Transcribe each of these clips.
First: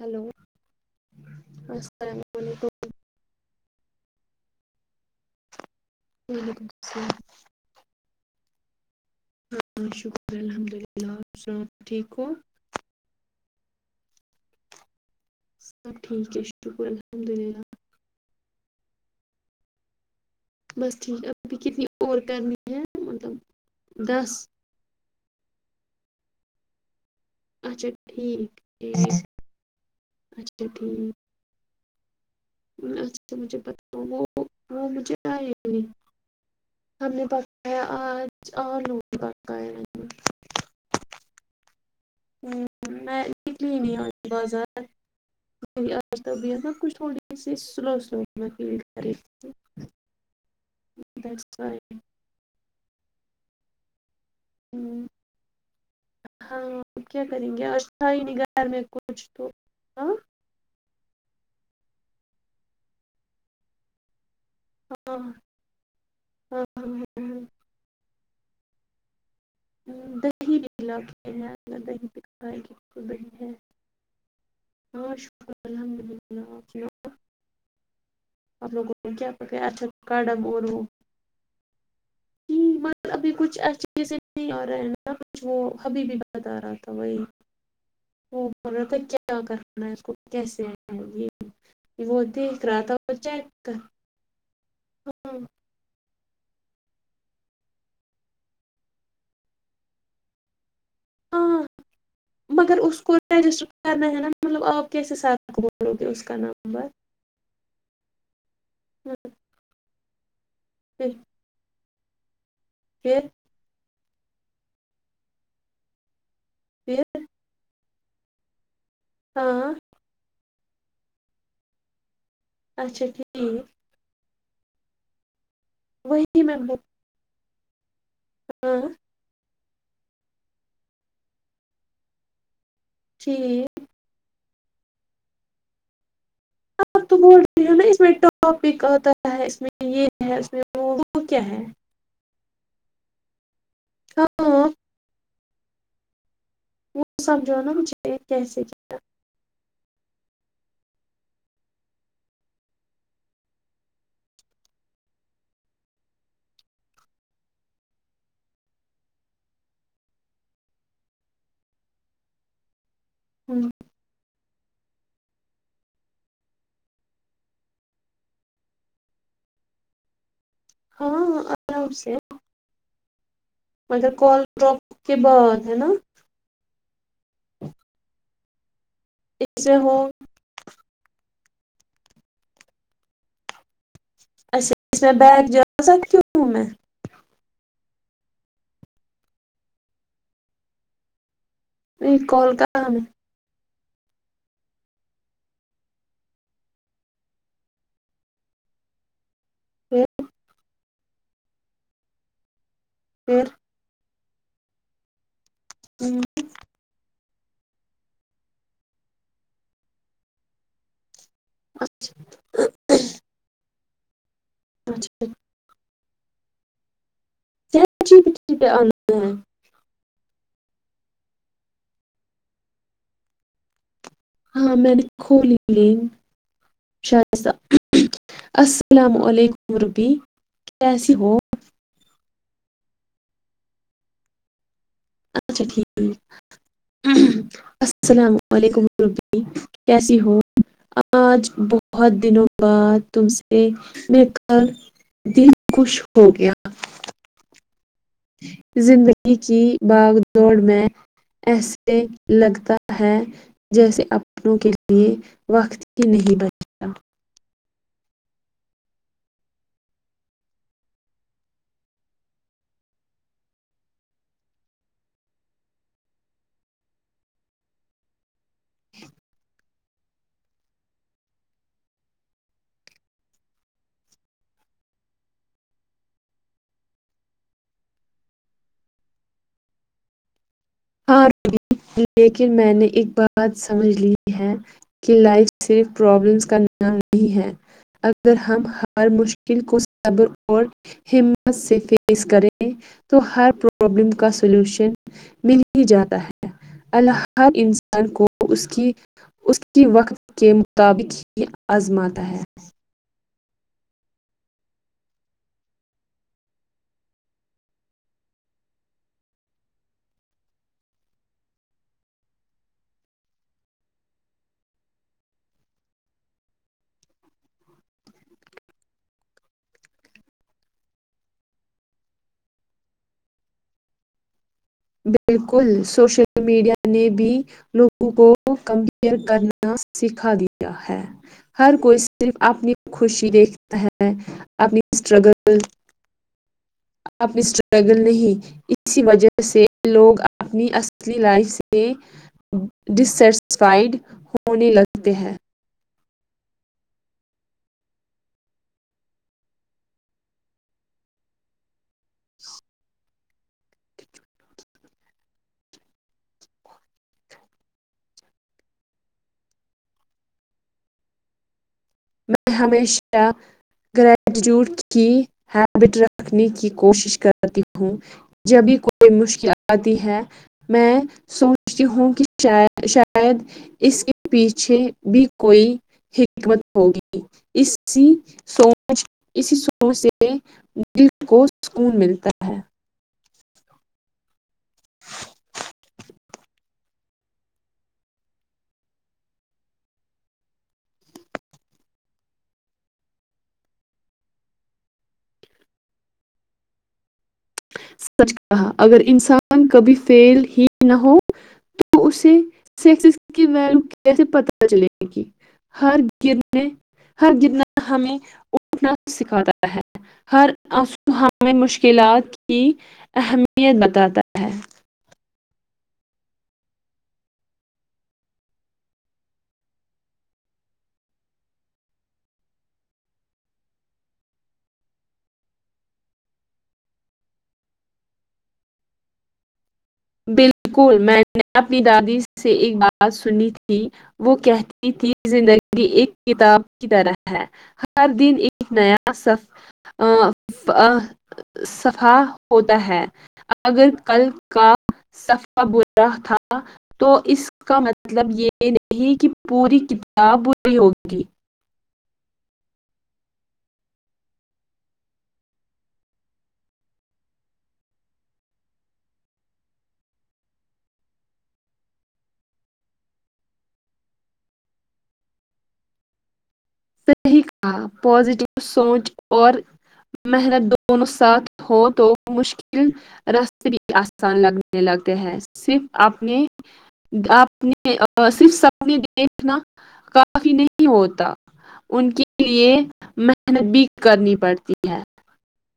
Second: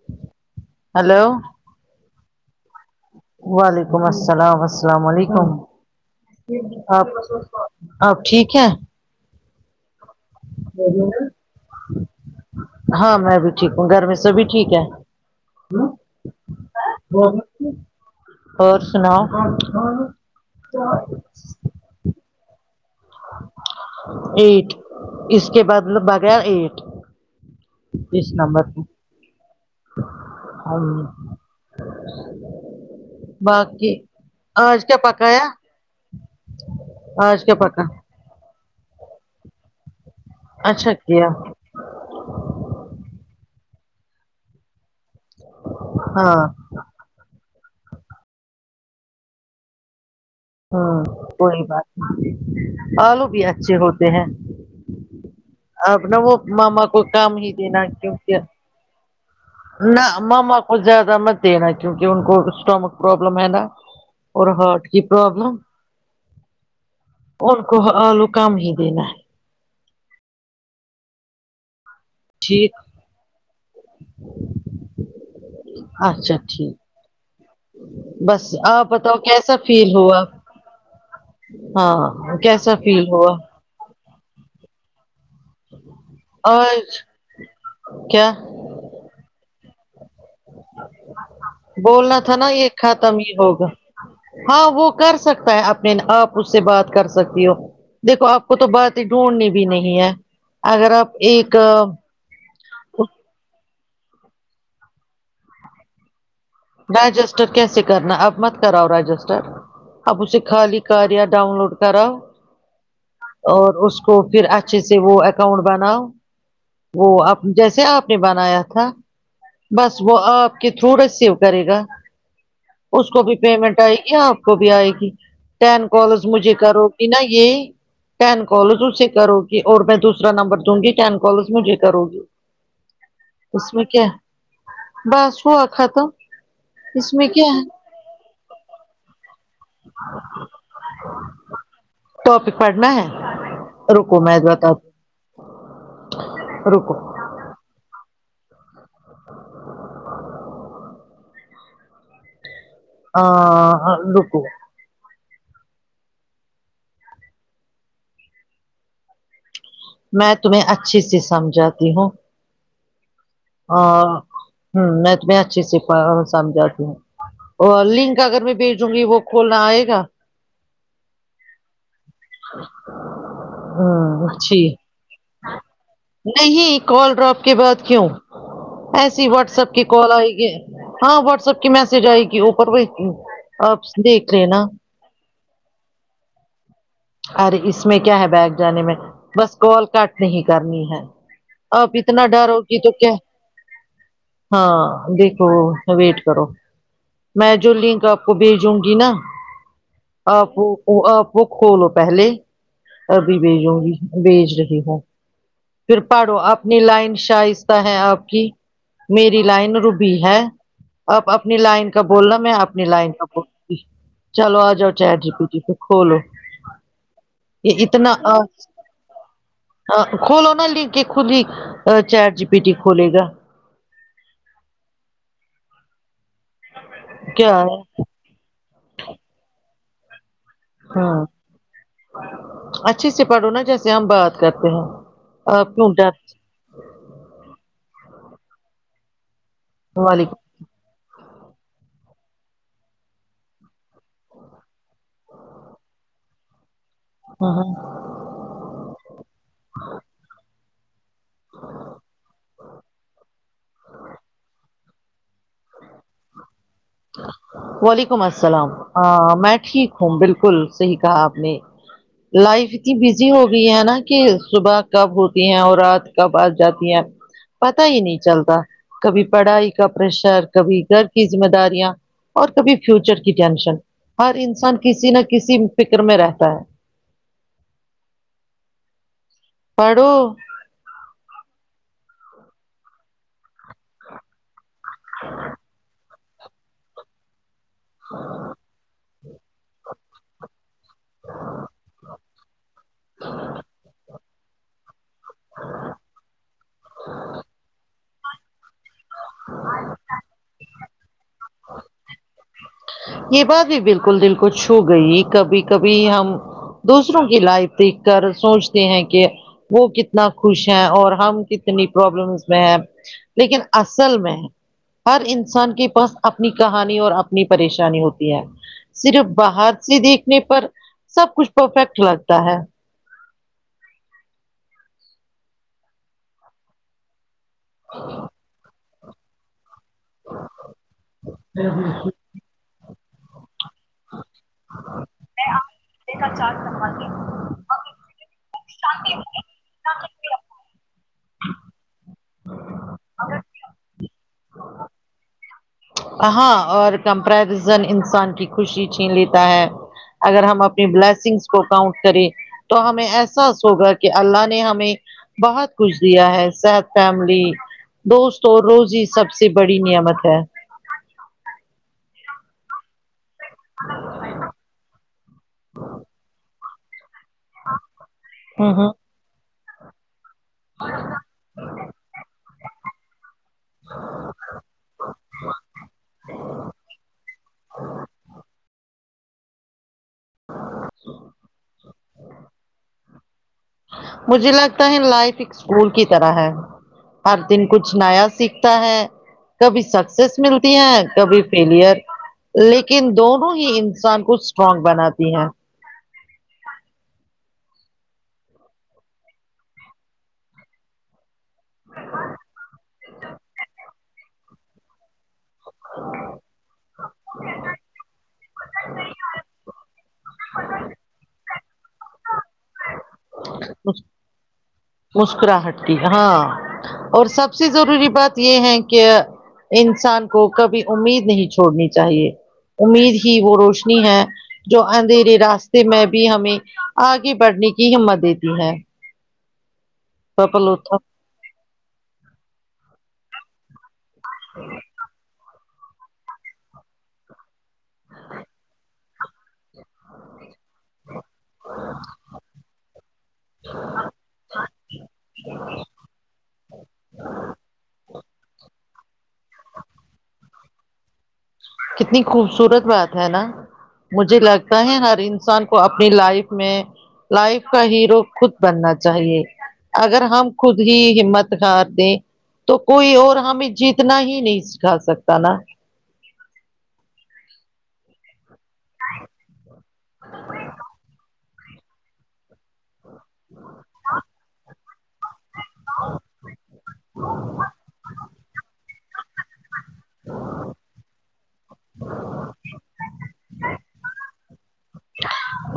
hello hello السلام علیکم وعلیکم السلام السلام وعلیکم وعلیکم آپ السلام آپ ٹھیک ہے ہاں شکر الحمد اللہ آپ سب ٹھیک ہو ہاں میں بھی ٹھیک ہوں گھر میں سبھی ٹھیک ہے سب ٹھیک ہے شکر الحمد للہ اور سناؤ بس ٹھیک اب کتنی اور کرنی ہے مطلب دس ایٹ اس کے بدلے بغیر ایٹ اچھا ٹھیک ایٹ ہم اچھا تو مجھے بتاؤ وہ وہ آج کیا مجھے آیا پکایا ہی نہیں ہم نے آج کیا پکایا پکا آج الو پکایا اچھا کیا ہمم میں نکلی نہیں آتی بازار آج ہاں طبیعت کچھ تھوڑی اسی سلو سلو [inaudible] ھاں دیٹس کوئی بات وائی نہیں آلو بھی اچھے ہوتے ہیں ہمم اب نا وہ ماما کو ہاں کیا کام کریں ہی گے دینا اچھا ہی نہیں کیونکہ گھر میں کچھ تو نہ ہاں ماما کو زیادہ مت دینا کیونکی ان کو اسٹامک پرابلم ہے نا اور ہارٹ کی ہاں پرابلم ہاں ان کو الو کم ہی دینا ہے دہی [inaudible] ٹھیک [inaudible] ہاں شکر الحمد اچھا للہ آپ سناؤ ٹھیک بس آپ لوگوں نے بتاؤ کیا کیسا پکایا اچھا فیل ہوا کاڈم اور وہ ہاں جی کیسا فیل مگر ہوا ابھی کچھ نہیں آرہا [unintelligible] نہ کچھ وہ ابھی بھی بتا رہا تھا آج وہی کیا وہ بول رہا تھا کیا کیا کرنا اس کو کیسے یے بولنا وہ تھا نا دیکھ یہ رہا تھا وہ ختم ہی چیک ہوگا کر ہاں وہ کر سکتا ہے اپنے آپ اس سے بات کر سکتی ہو دیکھو آپ کو تو باتیں ڈھونڈنی بھی نہیں ہے اگر آپ ایک ہاں مگر اس کو رجسٹر کرنا ہے نا مطلب آپ کیسے سات اس کا نمبر رجسٹر کیسے کرنا اب مت کراو رجسٹر اب اسے خالی کار پھر یا ڈاؤن لوڈ کراو پھر اور اس کو پھر اچھے سے وہ اکاؤنٹ بناؤ پھر وہ آپ جیسے آپ نے بنایا تھا ہاں بس وہ آپ کے تھری ریسیو کرے گا اچھا اس کو بھی ٹھیک پیمنٹ آئے گی آپ کو بھی آئے گی ٹین کالز وہی مجھے میں کرو گے نہ یے ٹین کول ہاں تو کرو گی اور میں دوسرا نمبر دوں گی ٹین کالز مجھے کرو گی اس ٹھیک میں کیا بس ہو آکھا تم آپ اس تو میں بول کیا ہے رہی ہو اس میں ٹاپک آتا ہے اس میں یے ہے اس میں وہ کیا ہے ٹاپیک پڑھنا ہے رکو ہاں میں بتا تی ہو رکو سمجھو نا مجھہے کیسے جا آ رکو میں تمہیں اچھی سی سمجھاتی ہوں ہوں اور ہہہ میں تو میں اچھے سے سمجھاتی ہوں اور لنک اگر میں بھیجوں گی وہ کھولنا آئے گا ہاں ہاں آرام سے ہ اچھی اس کے بعد ہےنا نہیں کال ڈراپ کے بعد کیوں ایسی اس واٹسپ میں کی ہو کال آئے گی ہاں واٹس ایپ کی میسج آئے گی اوپر وہ آپ دیکھ لے نا اچھا اس میں بیگ جا سکتی ہو میں ارے اس میں کیا ہے بیگ جانے میں بس کال کٹ نہیں کرنی ہے آپ اتنا ڈر کال وگی کہاں تو میں کے ہاں دیکھو ویٹ کرو میں جو لنک آپ کو بھیجوں گی نا پھر آپ آپ وہ کھو لو پہلے ابھی پھر بیجوں گی بییچ رہی ہو پھر ہوں پرڑو اب اپنی لائن شائستہ ہے آپ کی میری لائن روبی ہے آپ اپنی لائن کا اچھا بول نا میں اپنی لائن کا بولوگی چلو آ جاؤ چپیٹ اچھا جی پی ٹی پے کھولو یے چیٹ اتنا جی پی ٹی آسا پہ آنا ہے آ کھولو نہ لنک یے خود ہی چیٹ جی پی ٹی کھولے گا ہاں میں نے کھولی لنک شستہ کیا ہے السلام علیکم ربی ہاں اچھے سے پڑھو نا جیسے ہم بات کرتے ہیں اچھا آپ کیوں ڈر ٹھیک السلام علیکم ربی کیسی ہو وعلیکم آج بہت دنوں بعد تم سے میں بات دل خوش ہو گیا [unintelligible] زندگی کی باگ دوڑ میں ایسے لگتا ہے جیسے اپنوں کے یے وقت کی نہیں بل وعلیکم السلام آ میں ٹھیک ہوں بالکل صحیح کہا آپ نے لائف اتنی بزی ہو گئی ہے نا کہ صبح کب ہوتی ہے اور رات کب آ جاتی ہے پتا ہی نہیں چلتا کبھی پڑھائی کا پریشر کبھی گر کی ذمہ داری اور کبھی فیوچر کی ٹینشن ہر انسان کسی نہ کسی فکر میں رہتا ہے پڑھو ہاں لیکن میں نے ایک بات سمجھ لی ہے کہ لائف صرف پرابلمز کا نام نہیں ہے اگر ہم ہر مشکل کو صبر اور ہمت سے فیس کریں تو ہر پرابلم کا سلوشن جاتا ہے اللہ ہر انسان کو اس کی اس کی وقت کے مطابق ہی آزماتا ہے یہ بات بھی بالکل دل کو چھو گئی کبھی کبھی ہم دوسروں کی لائف دیکھ کر سوچتے ہیں کہ وہ کتنا خوش ہیں اور ہم کتنی پرابلمز اس میں ہے لیکن اصل میں ہر انسان کے پاس اپنی کہانی اور اپ اپنی پریشانی ہوتی ہے صرف باہر سے دیکھنے پر سب کچھ پرفیکٹ لگتا ہے بالکل سوشل میڈیا نے بھی لوگوں کو کم کرنا سکھا دیا ہے ہر کوئی صرف اپنی خوشی دیکھ ہے اپنی اسٹرگل اپنیٹر اسٹرگل نہیں اسی وجہ سے لوگ اپنی اصلی لائف سے ڈس سٹسفائیڈ ہونے لگتے ہیں ہاں اور کمپیریزن انسان کی خوشی چھین لیتا ہے اگر ہم اپنی بلیسنگز کو کاؤنٹ کریں تو ہمیں احساس ہوگا کہ اللہ نے ہمیں بہت کچھ دیا ہے سحت فیملی دوست اور روزی سب سے بڑی نعمت ہے میں ہمیشہ گریجٹیوٹ کی ہیبٹ رکھنے کی کوشش کر ہوں ہوں جبھی ہوں کوئی مشکل آتی ہے میں سوچتی ہوں کہ شاید اس کے پیچھے بھی کوئی حکمت ہوگی اسی سوچ اسی شو سے دل کو سکون ملتا ہے مجھے لگتا ہے لائف ایک اسکول کی طرح ہے ہر دن کچھ نیا سیکھتا ہے کبھی سکسیس ملتی ہیں کبھی فیلئر لیکن دونوں ہی انسان کو اسٹرونگ بناتی ہیں سچ کہا اگر انسان کبھی فیل ہی نہ ہو تو اسے سا کی ویلیو کیسے پتا چلے گی ہر گرنے ہر گرنا ہمیں اٹھنا سکھاتا ہے ہر ہمیں مشکلات کی اہمیت بتاتا ہے مسکراہٹ کی ہاں اور سب سے ضروری بات یہ ہے کہ انسان کو کبھی امید نہیں چھوڑنی چاہیے امید ہی وہ روشنی ہے جو اندھیرے راستے میں بھی ہمیں آگے بڑھنے کی ہمت دیتی ہے پپلوتھا بالکل میں نے اپنی دادی سے ایک بات سنی تھی وہ کہتی تھی زندگی ایک کتاب کی طرح ہے ہر دن ایک نیا سف آ آ صفا ہوتا ہے اگر کل کا صف کا برا تھا تو اس کا مطلب مطلب یہ نہیں کہ پوری کتابری ہوگی کتنی خوبصورت بات ہے نا مجھے لگتا ہے ہر انسان کو اپنی لائف میں لائف کا ہیرو خود بننا چاہیے اگر ہم خود ہی ہمت کار دیں تو کوئی اور ہمیں جیتنا ہی نہیں سکھا سکتا نا صحیح کا پازیٹیو سوچ اور محنت دونوں ساتھ ہو تو مشکل رس آسان لگنے لگتے ہیں صرف اپنے آپ نے صرف سب دیکھنا کافی نہیں ہوتا ان کے لیے میں محنت بھی کرنی پڑتی ہے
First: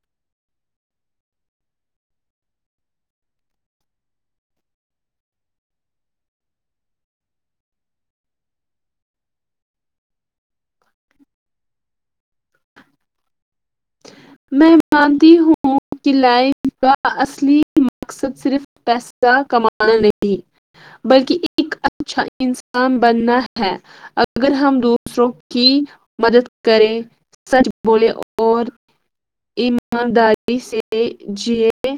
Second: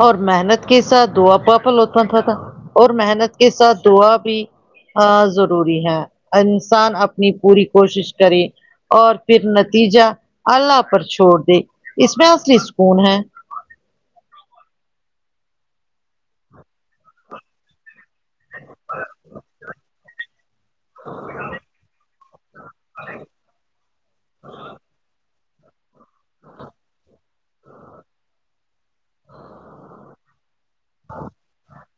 اور محنت کے ساتھ دا پاپلوتا تھا تھا اور محنت کے ساتھ دعا بھی ضروری ہے انسان اپنی پوری کوشش کرے اور پھر نتیجہ اللہ پر چھوڑ دے اس میں اصلی سکون ہے میں مانتی ہوں کہ لائف کا اصلی اس کا مقصد صرف پیسہ کمانا نہیں بلکہ ایک اچھا انسان بننا ہے اگر ہم دوسروں کی مدد کرے سچ بولے اور ایمانداری سے جیے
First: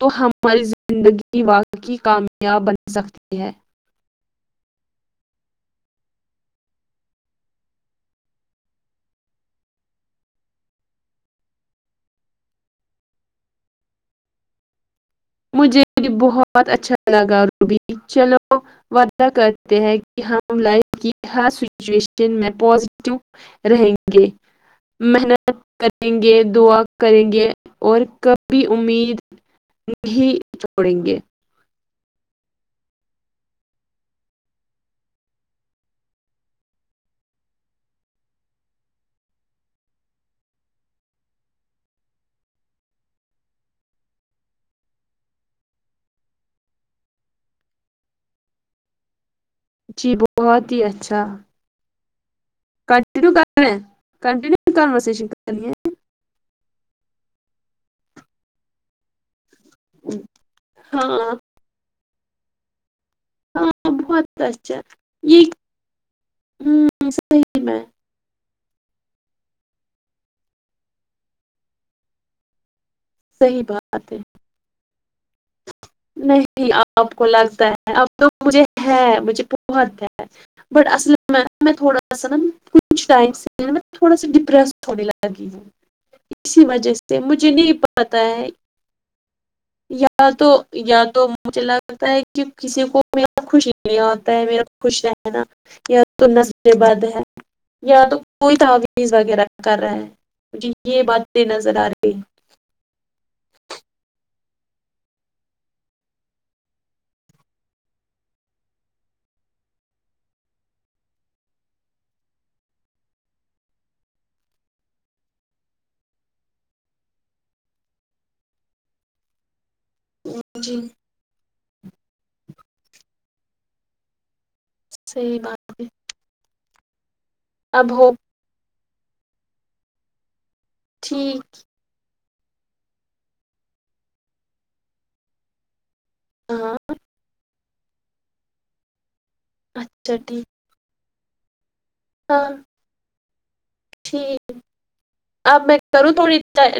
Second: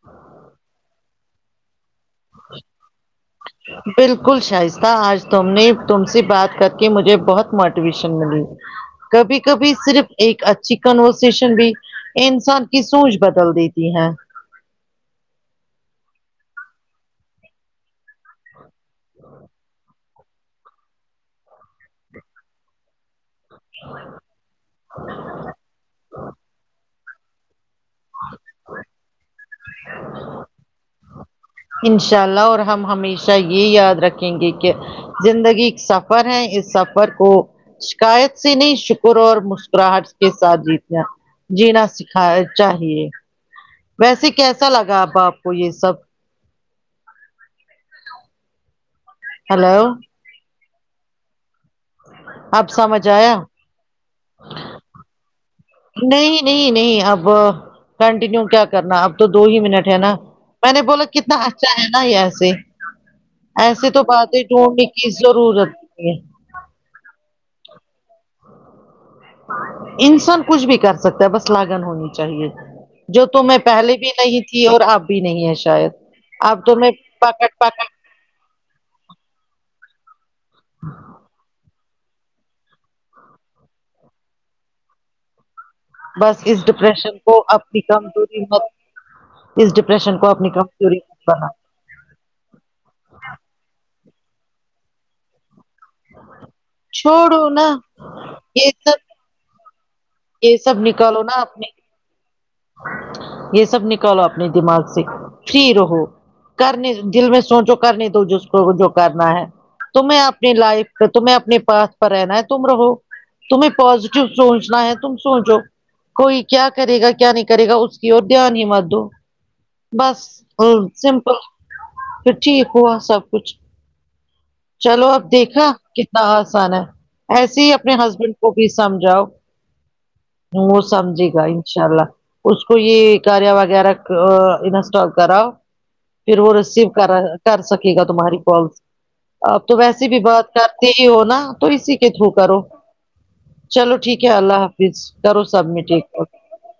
تو ہماری زندگی گی واقعی کامیاب بن سکتی ہے بالکل شائستہ آج تم نے تم سے بات کر کے مجھے بہت موٹیویشن ملی کبھی کبھی صرف ایک اچھی کنورسیشن بھی انسان کی سونچ بدل دیتی ہے مجھے بہت اچھا لگا روبی چلو ودہ کرتے ہیں ہم لائف کی ہر سچویشن میں پاز کیوں رہیں گے محنت کریں گے دعا کریں گے اور کبھی امید نہیں چھوڑیں گے ان شاء اللہ اور ہم ہمیشہ یہ یاد رکھیں گے کہ زندگی سفر ہے اس سفر کو شکایت سے نہیں شکر اور مسکراہٹ کے ساتھ جیتنا ج نہا سیکھائے چاہیے ویسے کیسا لگا اب آپ کو یہ سب ہلو ا جی بہت ہی اچھا اب سمجھ آیا کنینیو کنٹینیو کرنی ہے نہیں نہیں نہیں اب کنٹینیو کیا کرنا اب تو دو ہی منٹ ہے نا میں نے بولا ہاں کتنا اچھا ہے نا یہے ایسیے ہاں تو بات بہت ہی اچھا ڈھونڈنے کی یہ ضرورت ہے ہوں صحیح میں انسان کچھ بھی کر سکتا ہے بس لاگن ہونی چاہیے جو تمیں صحیح پہلے بھی بات ہے نہیں تھی اور اب بھی نہیں ہے شاید اب نہیں تو میں آپ کو پکٹ لگتا پکٹ ہے اب تو مجھے ہے مجھے بہت ہے بٹ اصل میں تھوڑا سا نا کچھ ٹائم تھوڑا سا ڈپریس ہونے لگی ہوں بس اسی اس وجہ ڈپریشن سے کو مجھے نہیں اپنی پتا کمزوری ہے مت اس ڈپریشن کو یا اپنی تو کمزوری یا تو مت بنا مجھے لگتا ہے کہ کسی کو م خوشی لیے آتا ہے میرا خوش رہناا یا تو نظریں بند ہے چھوڑو نا یا تو کوئی یہ سب تحویز وغیرہ کر رہا ہیں سب کیکہ یہ نکالو نا باتیں اپنی نظر آ رہی ہیں یہ سب نکالو اپنے دماغ سے فری رہو کرنے دل میں سوچو کرنے دو جو اس کو جو کرنا ہے تمہیں اپنی لائف تمہیں اپنی پاس پر رہنا ہے تم رہو تمہیں پازیٹیو سوچنا ہے تم سوچو کوئی کیا کرے گا کیا نہیں کرے گا اس کی اور دھیان ہی مت دو بس جی سمپل پھر ٹھیک ہوا سب کچھ چلو اب صحیح دیکھا بات ہے آسن ہے ایسے ہی اب اپنے ہو ہسبینڈ کو بھی سمجھاؤ وہ سمجھے ٹھیک گا انشاء اللہ اس کو یہ کریا وغیرہ انسٹال کراؤ پھر وہ ہاں ریسیو کرا کر سکے گا تمہاری کال آپ تو ویسی اچھا بھی ٹھیک بات کرتے ہی ہو نا تو اسی تھرو ہاں کرو چلو ٹھیک ہے اللہ حافظ کرو سبمٹ ایک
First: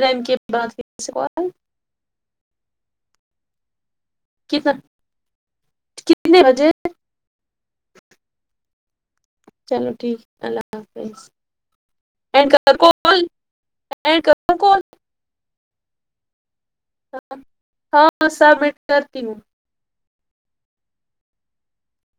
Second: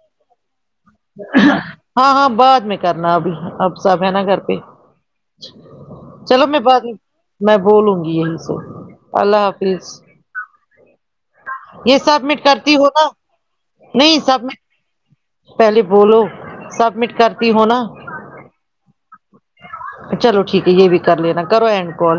رن کے بعد پھر سے کال ہاں ہاں بعد میں کرنا ابھی اب سب ہے نا کر کتنا کتنے چلو میں بجے بات میں بولوں گی یہی سو اللہ حافظ چلو ٹھیک اللہ حافظ یہ سبمٹ اینڈ کرتی کر ہو نا کال نہیں اینڈ کروں سبمٹ کال پہلے بولو سب ہاں سبمٹ کرتی ہوں چلو ٹھیک ہے یہ بھی کر لینا کرو اینڈ کال